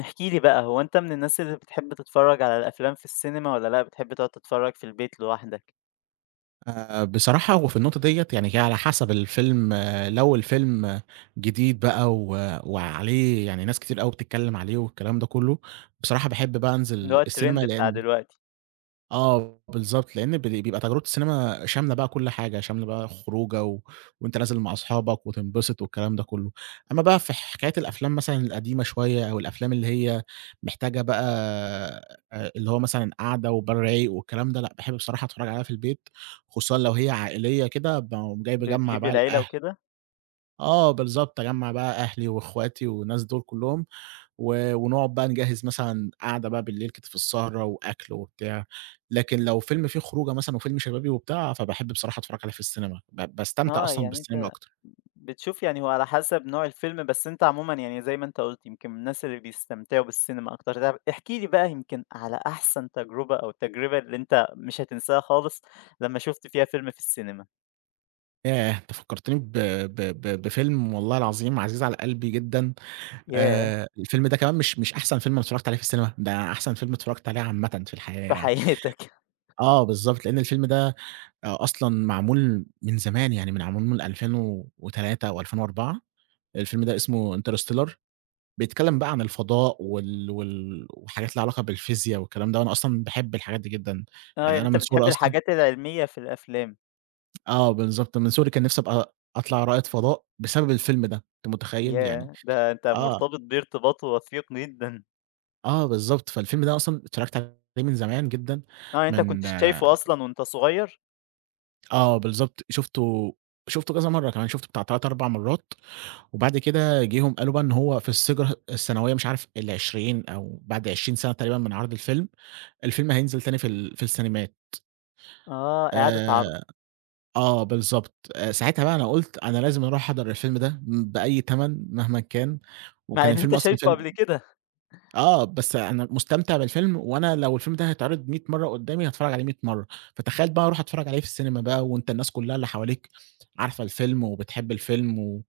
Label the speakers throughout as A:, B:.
A: احكِ لي بقى هو أنت من الناس اللي بتحب تتفرج على الأفلام في السينما والّا لأ بتحب تقعد تتفرج في البيت لوحدك؟
B: آآ، بصراحة هو في النقطة ديّة يعني على حسب الفيلم، لو الفيلم جديد بقى و وعليه يعني ناس كتير أوي بتتكلم عليه والكلام ده كُلّه، بصراحة باحب بقى
A: اللي
B: أنزل
A: هو الtrend
B: السينما
A: بتاع
B: لأن
A: دلوقتي.
B: آه، بالضبط لأن ب بيبقى تجربة السينما شاملة بقى كُل حاجة، شاملة بقى خروجة، وأنت نازل مع صحابك وتنبسط والكلام ده كُلّه، أمّا بقى في حكاية الأفلام مثلًا القديمة شوية أو الأفلام اللي هي محتاجة بقى اللي هو مثلًا قعدة وبال رايق والكلام ده، لأ باحب بصراحة اتفرّج عليها في البيت، خصوصًا لو هي عائلية كده باقوم جاي باجمّع
A: بتجيب
B: بقى
A: العيلة
B: الأهل
A: وكده؟
B: آه بالضبط، اجمّع بقى أهلي واخواتي والناس دول كلهم، و ونقعد بقى نجهّز مثلًا قعدة بقى بالليل كده في السهرة وأكل وبتاع، لكن لو فيلم في خروجة مثلًا وفيلم شبابي وبتاع فباحب بصراحة أتفرّج عليه في السينما ب باستمتع
A: آه
B: أصلًا
A: يعني
B: بالسينما
A: أنت
B: أكتر.
A: بتشوف يعني هو على حسب نوع الفيلم بس أنت عمومًا يعني زي ما أنت قُلت يمكن من الناس اللي بيستمتعوا بالسينما أكتر طيب، احكِ لي بقى يمكن على أحسن تجربة أو التجربة اللي أنت مش هتنساها خالص لمّا شُفت فيها فيلم في السينما؟
B: ياه! أنت فكّرتني ب ب ب بفيلم والله العظيم عزيز على قلبي جدًا،
A: ياه!
B: آآ الفيلم ده كمان مش مش أحسن فيلم أنا اتفرّجت عليه في السينما، ده أحسن فيلم اتفرّجت عليه عامةً في الحياة
A: في
B: يعني.
A: حياتك.
B: آه بالضبط، لإن الفيلم ده أ أصلًا معمول من زمان، يعني معمول من 2003 أو 2004، الفيلم ده اسمه interstellar، بيتكلِّم بقى عن الفضاء وال وال وحاجات لها علاقة بالفيزيا والكلام ده، وأنا أصلًا باحب الحاجات دي جدًا،
A: آه،
B: يعني
A: يعني
B: أنا
A: أنت
B: من صغري
A: بتحب
B: أصلًا
A: الحاجات العلمية في الأفلام.
B: آه بالضبط، من صغري كان نِفْسي أبقى أطلع رائد فضاء بسبب الفيلم ده، أنت مُتخيّل؟ يعني
A: ياهّ! ده أنت
B: آه.
A: مرتبط بيه ارتباط وثيق جدًا.
B: آه بالضبط، فالفيلم ده أصلًا اتفرّجت عليه من زمان جدًا
A: آه، أنت كنت
B: من
A: شايفه أصلًا وأنت صغير؟
B: آه بالضبط، شُفته شُفته كذا مرّة كمان، شُفته بتاع 3، 4 مرّات، وبعد كده جه هم قالوا بقى إن هو في الذكري السنوية مش عارف ال20 أو بعد 20 سَنة تقريبًا من عَرْض الفيلم، الفيلم هينزل تاني في ال في السينمات.
A: آه، إعادة عَرْض.
B: آآ آه، بالضبط، آآ ساعتها بقى أنا قُلت أنا لازم أروح أحضر الفيلم ده م بأي تَمَن مهمًا كان،
A: مع
B: وكان
A: إن أنت
B: الفيلم أصلًا
A: شايفه
B: فيلم
A: قبل كده.
B: آه، بس أنا مستمتع بالفيلم وأنا لو الفيلم ده هيتعرض 100 مرة قُدّامي هاتفرّج عليه 100 مرّة، فتخيّل بقى أروح أتفرّج عليه في السينما بقى وأنت الناس كُلّها اللي حواليك عارفة الفيلم وبتحب الفيلم و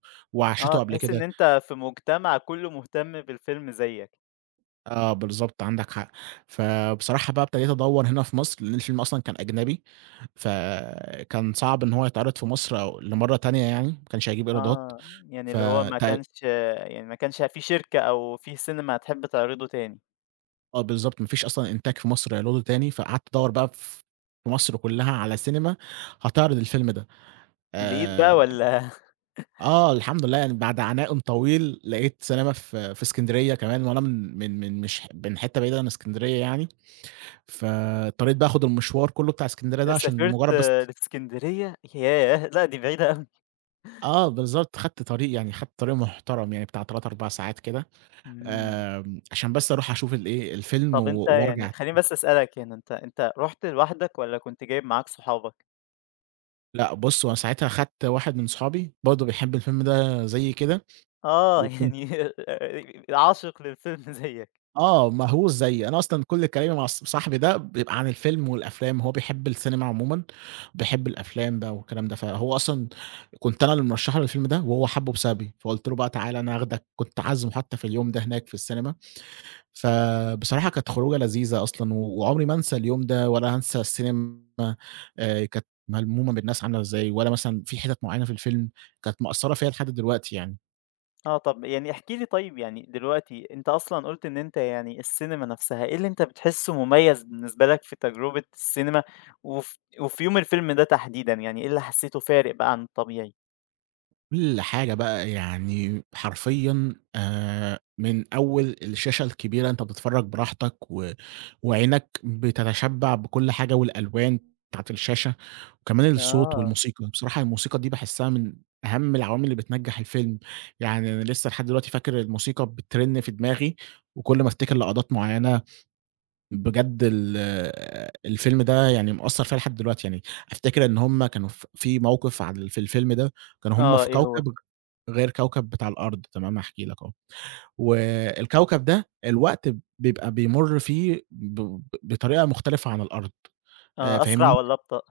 A: آه،
B: وعاشته قبل
A: تحس إن
B: كده.
A: أنت في مجتمع كُلّه مهتم بالفيلم زيّك.
B: آه بالضبط، عندك حق. فبصراحة بقى ابتديت أدوّر هنا في مصر؛ لأن الفيلم أصلًا كان أجنبي فكان صعب إن هو يتعرض في مصر أو لمرّة تانية يعني، ما كانش هيجيب إيرادات
A: آه، يعني
B: ف
A: اللي هو ما
B: تي
A: كانش يعني ما كانش في شركة أو في سينما هتحب تعرضه تاني.
B: آه بالضبط، ما فيش أصلًا إنتاج في مصر هيعرضه تاني، فقعدت أدوّر بقى ف في مصر كلّها على سينما هتعرض الفيلم ده،
A: لقيت بقى
B: آآ
A: والّا؟
B: آه الحمد لله يعني بعد عناءٌ طويل لقيت سينما ف في إسكندرية كمان، وأنا من من من مش من حِتّة بعيدة عن إسكندرية يعني، فاضطريت بقى آخد المشوار كلّه بتاع إسكندرية
A: أ
B: ده عشان
A: سافرت
B: مجرد بس
A: لإسكندرية؟ ياه! لأ دي بعيدة أوي.
B: آه بالضبط، خدت طريق، يعني خدت طريق محترم، يعني بتاع 3، 4 ساعات كده،
A: إمم.
B: آمم، عشان بس أروح أشوف ال إيه الفيلم
A: طَب
B: و
A: أنت يعني
B: وارْجَع
A: خلّيني بس أسألك هنا، أنت أنت رُحت لوحدك والّا كنت جايب معاك صُحابك؟
B: لأ بُصّ، هو أنا ساعتها خدت واحد من صُحابي برضه بيحب الفيلم ده زيي كده،
A: آه،
B: وكُن
A: يعني آآ، عاشق للفيلم زيّك.
B: آه، مهووس زيي، أنا أصلًا كل كلامي مع ص صاحبي ده بيبقى عن الفيلم والأفلام هو بيحب السينما عمومًا، بيحب الأفلام بقى والكلام ده، فهو أصلًا كنت أنا اللي مرشّح له الفيلم ده وهو حَبُه بسببي فقُلت له بقى: "تعال، أنا هاخدك." كنت عازمه حتى في اليوم ده هناك في السينما. فبصراحة كانت خروجة لذيذة أصلًا و وعمري ما أنسى اليوم ده ولا هانسى السينما آآ، كانت ملمومة بالناس عاملة إزاي، ولا مثلًا في حِتَت مُعَيَّنة في الفيلم كانت مأثّرة فيّا لحد دلوقتي يعني.
A: آه، طَب يعني احكِ لي طيّب يعني دلوقتي أنت أصلًا قُلت إن أنت يعني السينما نَفْسها، إيه اللي أنت بتحسه مُمَيزْ بالنسبة لَك في تَجرُبة السينما؟ وف وفي يوم الفيلم ده تحديدًا، يعني إيه اللي حسيته فارق بقى عن الطبيعي؟
B: كل حاجة بقى، يعني حرفيًّا آآ، من أول الشاشة الكبيرة أنت بتتفرج براحتك و وعينَك بتتشبع بكل حاجة، والألوان بتاعة الشاشة، وكمان الصوت
A: آه.
B: والموسيقى. بصراحة الموسيقى دي باحسها من أهَم العوامل اللِّي بتنَجّح الفيلم. يعني أنا لسّه لحد دلوقتي فاكر الموسيقى بترن في دماغي، وكل ما أفتكر لقطات مُعَيَّنة، بجد ال الفيلم ده يعني مأثَّر فيَّ لحد دلوقتي. يعني أفتكر إن هُم كانوا ف في مَوقِف عال في الفيلم ده، كانوا هُم
A: آه،
B: في
A: إيه هو؟
B: كوكب غير كوكب بتاع الأرض تمام، هاحكي لَك أهو، والكوكب ده الوقت ب بيبقى بيمُر فيه بب بطريقة مختلفة عن الأرض. آآ،
A: آه، أسْرَع
B: فاهمني؟
A: والّا أبطأ؟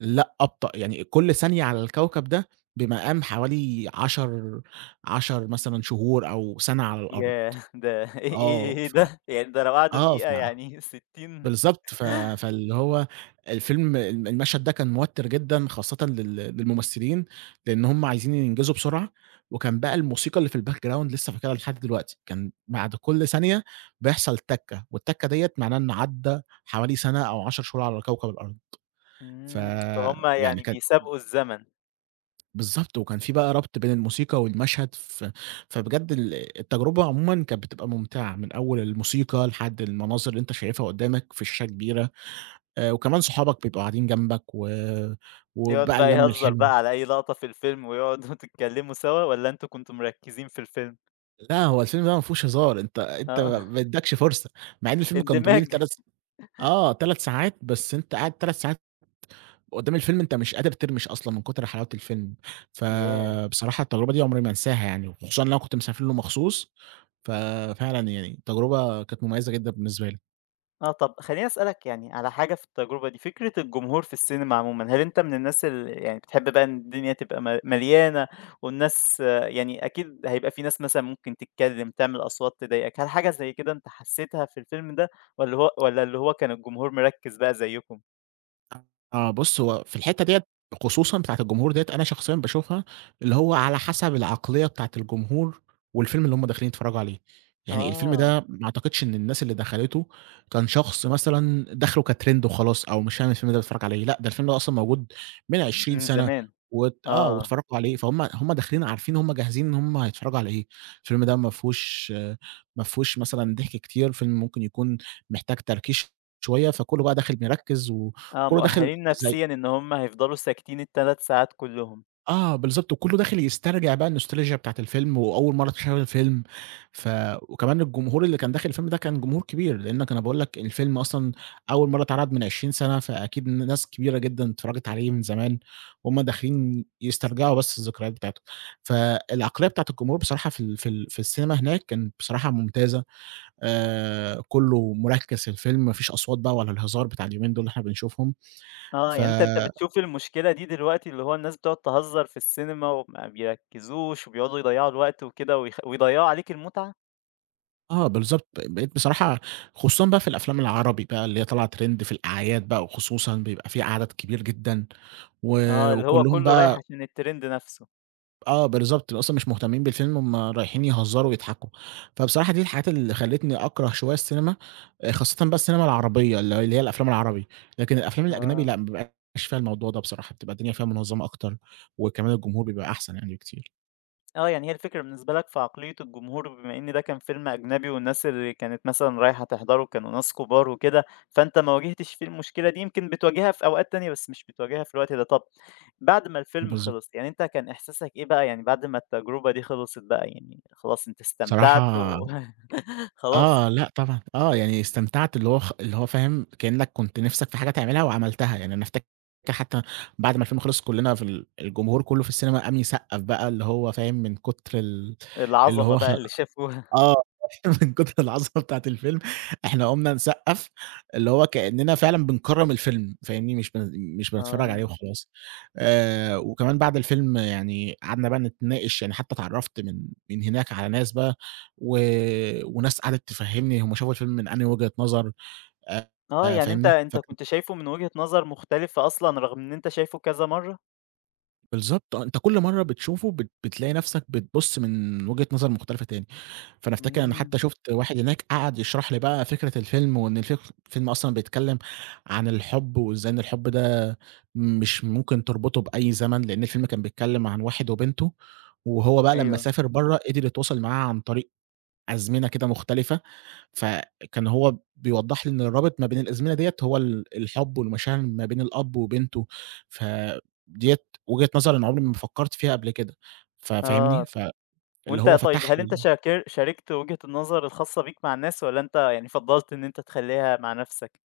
B: لأ، أبطأ. يعني إ كل ثانية على الكوكب ده بمقام حوالي 10- 10 مثلًا شهور، أو سَنَة على الأرض.
A: ياه! ده إيه
B: آه،
A: إيه إيه
B: ف
A: ده؟! يعني ده لو قعدوا
B: آه، ف
A: دقيقة يعني 60
B: بالضبط، ف فاللِّي هو الفيلم الم المشهد ده كان موتِّر جدًا، خاصةّ لل للممثلين، لأن همّ عايزين ينجزوا بسرعة، وكان بقى الموسيقى اللِّي في الbackground لسّه فاكرها لحد دلوقتي، كان بَعد كل ثانية بيحصل تكة، والتكة ديَّة معناها إنَّه عَدّى حوالي سنة، أو 10 شهور على كوكب الأرض.
A: إمم، فهُمَّ
B: فيعني
A: يعني
B: كان
A: بيسابقوا الزمن.
B: بالضبط وكان في بقى ربط بين الموسيقى والمشهد ف فبجد ال التجربة عمومًا كانت بتبقى ممتعة من أول الموسيقى لحد المناظر اللي أنت شايفها قدامك في شاشة كبيرة، آآ، وكمان صحابك بيبقوا قاعدين جنبك و
A: يقعد
B: وبقى
A: بقى
B: اللّمة
A: يهزّر
B: الحلوة.
A: بقى على أي لقطة في الفيلم، ويقعد وتتكلّموا سوا، والّا أنتم كنتم مركِّزين في الفيلم؟
B: لا هو الفيلم ده ما فيهوش هزار، أنت أنت
A: آه.
B: ما يديكش فرصة، مع إن فيلم كان
A: اندماج.
B: طويل 3 س آه 3 ساعات، بس أنت قاعد 3 ساعات قدام الفيلم أنت مش قادر ترمِش أصلًا من كُتر حلاوة الفيلم،
A: ياه!
B: فبصراحة التجربة دي عمري ما هانساها يعني، وخصوصًا إن أنا كنت مسافر له مخصوص، ففعلًا يعني التجربة كانت مُميَّزَة جدًا بالنسبة لي.
A: آه، طَب خلّيني أسألك يعني على حاجة في التجربة دي، فكرة الجمهور في السينما عمومًا، هل أنت من الناس ال يعني بتحب بقى إن الدنيا تبقى م مليانة والناس يعني أكيد هيبقى في ناس مثلًا ممكن تتكلّم تعمل أصوات تضايقك، هل حاجة زي كده أنت حسِّيتها في الفيلم ده والّا هو والّا اللي هو كان الجمهور مركِّز بقى زيّكم؟
B: آه بُص هو في الحِتَّة ديّة خصوصًا بتاعة الجمهور ديّة، أنا شخصيًا باشوفها اللي هو على حسب العقلية بتاعة الجمهور والفيلم اللي هُم داخلين يتفرّجوا عليه، يعني الفيلم
A: آه.
B: ده ما أعتقدش إن الناس اللي دخلته كان شخص مثلًا داخله كTrend وخلاص، أو مش فاهم الفيلم ده بيتفرّج على إيه، لأ، ده الفيلم أصلًا موجود من 20
A: من
B: سَنَة
A: زمان،
B: و آه،
A: آه.
B: واتفَرّجوا عليه، فهُم هُم داخلين عارفين هُم جاهزين إن هُم هيتفرّجوا على إيه، الفيلم ده ما فيهوش ما فيهوش مثلًا ضحك كتير، فيلم ممكن يكون محتاج تركيز شوية، فكله بقى داخل مركِّز
A: آه
B: وكله داخل
A: مؤَهَلين
B: زي
A: نفسيًا إن هُم هيفضلوا ساكتين ال3 ساعات كلهم.
B: آه، بالضبط، وكله داخل يسترجع بقى الnostalgia بتاعة الفيلم وأول مرة أتخيل الفيلم، ف وكمان الجمهور اللي كان داخل الفيلم ده كان جمهور كبير، لأنك أنا باقول لك الفيلم أصلًا أول مرة اتعرض من عشرين سنة، فأكيد ن ناس كبيرة جدًا اتفرجت عليه من زمان، وهُم داخلين يسترجعوا بس الذكريات بتاعتهم، فالعقلية بتاعة الجمهور بصراحة في ال في ال في السينما هناك كانت بصراحة ممتازة، آآ، كله مركِّز في الفيلم ما فيش أصوات بقى ولا الهزار بتاع اليومين دول اللي إحنا بنشوفهم
A: آه
B: ف
A: يعني أنت أنت بتشوف المشكلة دي دلوقتي، اللي هو الناس بتقعد تهزّر في السينما، وما بيركزوش وبيقعدوا يضيّعوا الوقت وكده ويخ ويضيّعوا عليك المتعة؟
B: آه بالضبط، بقيت بصراحة خصوصًا بقى في الأفلام العربي بقى اللي هي طالعة Trend في الأعياد بقى وخصوصًا بيبقى في عدد كبير جدًا، و
A: آه، اللي هو
B: وكُلّهم
A: كُلّه رايح
B: بقى
A: عشان الTrend نَفْسه.
B: آه بالضبط، ت أصلًا مش مهتمّين بالفيلم هم رايحين يهزّروا ويضحكوا، فبصراحة دي الحاجات اللي خلّتني أكره شوية السينما، آآ، خاصةً بقى السينما العربية ال اللي هي الأفلام العربي، لكن الأفلام الأجنبي
A: آه.
B: لأ، ما بيبقاش فيها الموضوع ده بصراحة بتبقى
A: أ
B: الدنيا فيها مُنظّمة أكتر وكمان الجمهور بيبقى أحسن يعني بكتير.
A: آه، يعني هي الفكرة بالنسبة لك في عقلية الجمهور بما إن ده كان فيلم أجنبي والناس اللي كانت مثلًا رايحة تحضره كانوا ناس كُبار وكده، فأنت ما واجهتش فيه المشكلة دي، يمكن بتواجهها في أوقات تانية بس مش بتواجهها في الوقت ده. طَب بعد ما الفيلم
B: بالض
A: خلص يعني أنت كان إحساسك إيه بقى يعني بعد ما التجربة دي خلصِت بقى، يعني خلاص أنت استمتعت
B: صراحة
A: و خلاص؟
B: آه، لأ طبعًا، آه، يعني استمتعت اللي هو خ اللي هو فاهم، كإنّك كنت نِفْسك في حاجة تعملها وعملتها، يعني أنا افتك حتّى بعد ما الفيلم خلص كُلّنا في ال الجمهور كُلّه في السينما قام يصقَّف بقى اللي هو فاهم، من كُتر ال اللي
A: العظمة
B: هو خ
A: بقى اللي شافوها.
B: آه، من كُتر العظمة بتاعة الفيلم إحنا قُمنا نصقَّف اللي هو كإنّنا فعلًا بنكرّم الفيلم فاهمني، مش بن مش بنتفرّج عليه
A: آه.
B: وخلاص. آآ وكمان بعد الفيلم يعني قعدنا بقى نتناقش، يعني حتّى اتعرّفت من من هناك على ناس بقى و وناس قعدِت تفهِّمني هم شافوا الفيلم من أنهى وجهة نظر آآ،
A: آه،
B: آآ
A: يعني أنت
B: فاهمني،
A: أنت
B: فك
A: كنت شايفه من وجهة نظر مختلفة أصلًا رغم إن أنت شايفه كذا مرّة؟
B: بالضبط آه، أنت كل مرّة بتشوفه بت بتلاقي نفْسك بتبُصّ من وجهة نظر مختلفة تاني، فأنا أفتكر أنا
A: امم.
B: حتى شُفت واحد هناك قعد يشرح لي بقى فكرة الفيلم وإن الف الفيلم أصلًا بيتكلم عن الحب وإزاي إن الحب ده مش ممكن تربطه بأي زمن؛ لأن الفيلم كان بيتكلم عن واحد وبنته وهو بقى لمّا
A: أيوه.
B: سافر برّا قدر يتواصل معاها عن طريق أزمنة كده مختلفة، فكان هو بيوضّح لي إن الرابط ما بين الأزمنة ديّة هو ال الحب والمشاعر ما بين الأب وبنته، فديّة وجهة نظر أنا عمري ما فكرت فيها قبل كده ف فاهمني؟
A: آه.
B: فاللي
A: وأنت،
B: هو
A: طيب،
B: فتح
A: هل أنت
B: لي
A: شاكر شاركت وِجهة النظر الخاصة بيك مع الناس والّا أنت يعني فضَّلت إن أنت تخلّيها مع نفْسك؟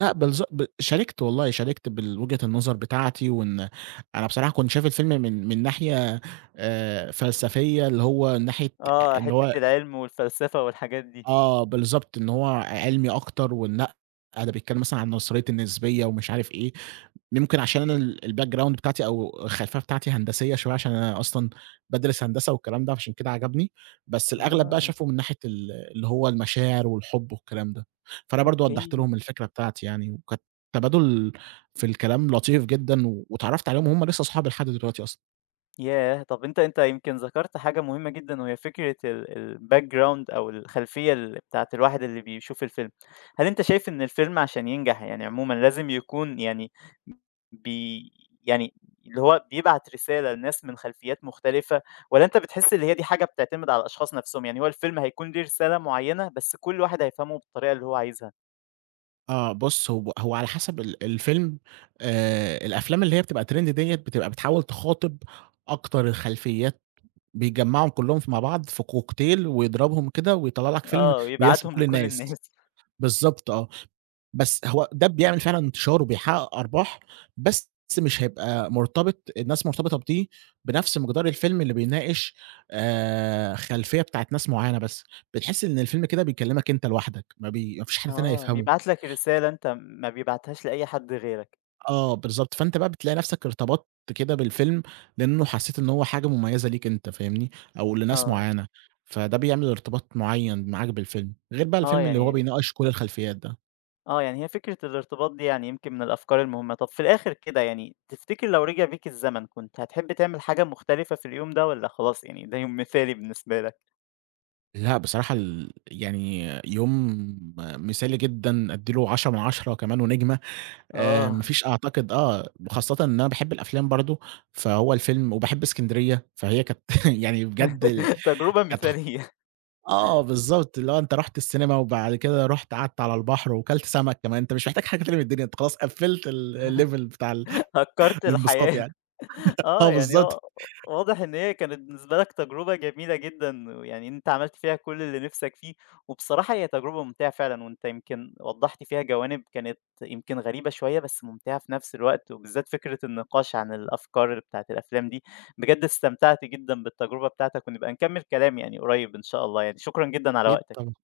B: لأ بالضب ب شاركت والله، شاركت بالوجهة النظر بتاعتي وإن أنا بصراحة كنت شايف الفيلم من من ناحية آآ فلسفية اللي هو من ناحية آآ
A: آه،
B: إن هو
A: حِتة العلم والفلسفة والحاجات دي.
B: آه بالضبط، إن هو ع عِلمي أكتر ونأ، ده بيتكلم مثلًا عن نظرية النسبية ومش عارف إيه يمكن عشان أنا ال الbackground بتاعتي أو الخلفية بتاعتي هندسية شوية عشان أنا أصلًا بادرس هندسة والكلام ده فعشان كده عجبني، بس الأغلب بقى
A: آه.
B: شافه من ناحية ال اللي هو المشاعر والحب والكلام ده، فأنا برضه وضّحت
A: أوكي.
B: لهم الفكرة بتاعتي يعني، وكانت تبادل في الكلام لطيف جدًا، واتعرّفت عليهم وهُم لسه أصحابي لحد دلوقتي أصلًا.
A: ياه! طَب أنت أنت يمكن ذَكرت حاجة مهمة جدًا وهي فكرة ال الbackground أو الخلفية الل بتاعة الواحد اللي بيشوف الفيلم. هل أنت شايف إن الفيلم عشان ينجح يعني عمومًا لازم يكون يعني ب ب يعني اللي هو بيبعت رسالة لناس من خلفيات مختلفة؟ والّا أنت بتحس إن هي دي حاجة بتعتمد على الأشخاص نفسهم؟ يعني هو الفيلم هيكون له رسالة معينة بس كل واحد هيفهمه بالطريقة اللي هو عايزها.
B: آه، بُص هو هو على حسب ال الفيلم. آآ الأفلام اللي هي بتبقى Trend ديَّة، بتبقى بتحاول تِخاطب أكتر الخلفيات بيجمَّعهم كلّهم ف مع بعض في كوكتيل ويضربهم كده ويطلَّع لك فيلم
A: آه
B: ويناسب
A: ويبعتهم
B: كل
A: لكل
B: الناس،
A: الناس.
B: بالضبط آه، بس هو ده بيعمل فعلًا انتشَار وبيحقق أرباح، بس مش هيبقى مرتبط الناس مرتبطة بدي بنفْس مقدار الفيلم اللي بيناقش آآ، خلفية بتاعة ناس معينة بس. بتحس إن الفيلم كده بيكلمك أنت لوحدك، ما ب ما فيش حد تاني
A: آه،
B: هيفْهَمه.
A: بيبعت لك رسالة أنت، ما بيبعتهاش لأي حد غيرك.
B: آه، بالضبط، فأنت بقى بتلاقي نفسك ارتبطت كده بالفيلم، لأنه حسيت إن هو حاجة مميزة ليك أنت فاهمني؟ أو لناس
A: آه.
B: معينة، فده بيعمل إرتباط معين معاك بالفيلم، غير بقى
A: آه
B: الفيلم اللي هو
A: يعني
B: بيناقش كل الخلفيات ده.
A: آه، يعني هي فكرة الارتباط دي يعني يمكن من الأفكار المهمة، طَب في الآخر كده يعني تفتكر لو رجع بيك الزمن كنت هتحب تعمل حاجة مختلفة في اليوم ده والّا خلاص يعني ده يوم مثالي بالنسبة لك؟
B: لأ بصراحة ال يعني يوم مثالي جدًا أدّي له 10 من 10 كمان ونجمة، آآ، ما
A: آه.
B: فيش أعتقد آه، وخاصةً إن أنا باحب الأفلام برضه، فهو الفيلم وباحب إسكندرية فهي كانت يعني بجد ال
A: تجربة
B: كانت خ
A: مثالية.
B: آه بالضبط، اللي هو أنت رُحت السينما وبعد كده رُحت قعدت على البحر، وكلت سمك كمان، أنت مش محتاج حاجة تانية من الدنيا أنت خلاص قفّلت ال ال level بتاع ال
A: هكرت
B: الانبساط
A: الحياة،
B: يعني
A: آه
B: آه،
A: يعني
B: بالضبط.
A: هو واضح إن هي كانت بالنسبة لك تجربة جميلة جدًا، ويعني أنت عملت فيها كل اللي نفسك فيه، وبصراحة هي تجربة ممتعة فعلًا وأنت يمكن وضّحت فيها جوانب كانت يمكن غريبة شوية، بس ممتعة في نفس الوقت، وبالذات فكرة النقاش عن الأفكار بتاعة الأفلام دي، بجد استمتعت جدًا بالتجربة بتاعتك ونبقى نكمل كلام يعني قريب إن شاء الله يعني شكرًا جدًا على
B: أكيد
A: وقتك.
B: طبعًا،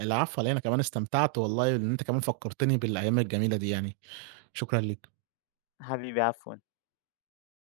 B: العفو علي إيه، أنا كمان استمتعت والله إن أنت كمان فكرتني بالأيام الجميلة دي يعني، شكرًا ليك.
A: حبيبي عفوًا.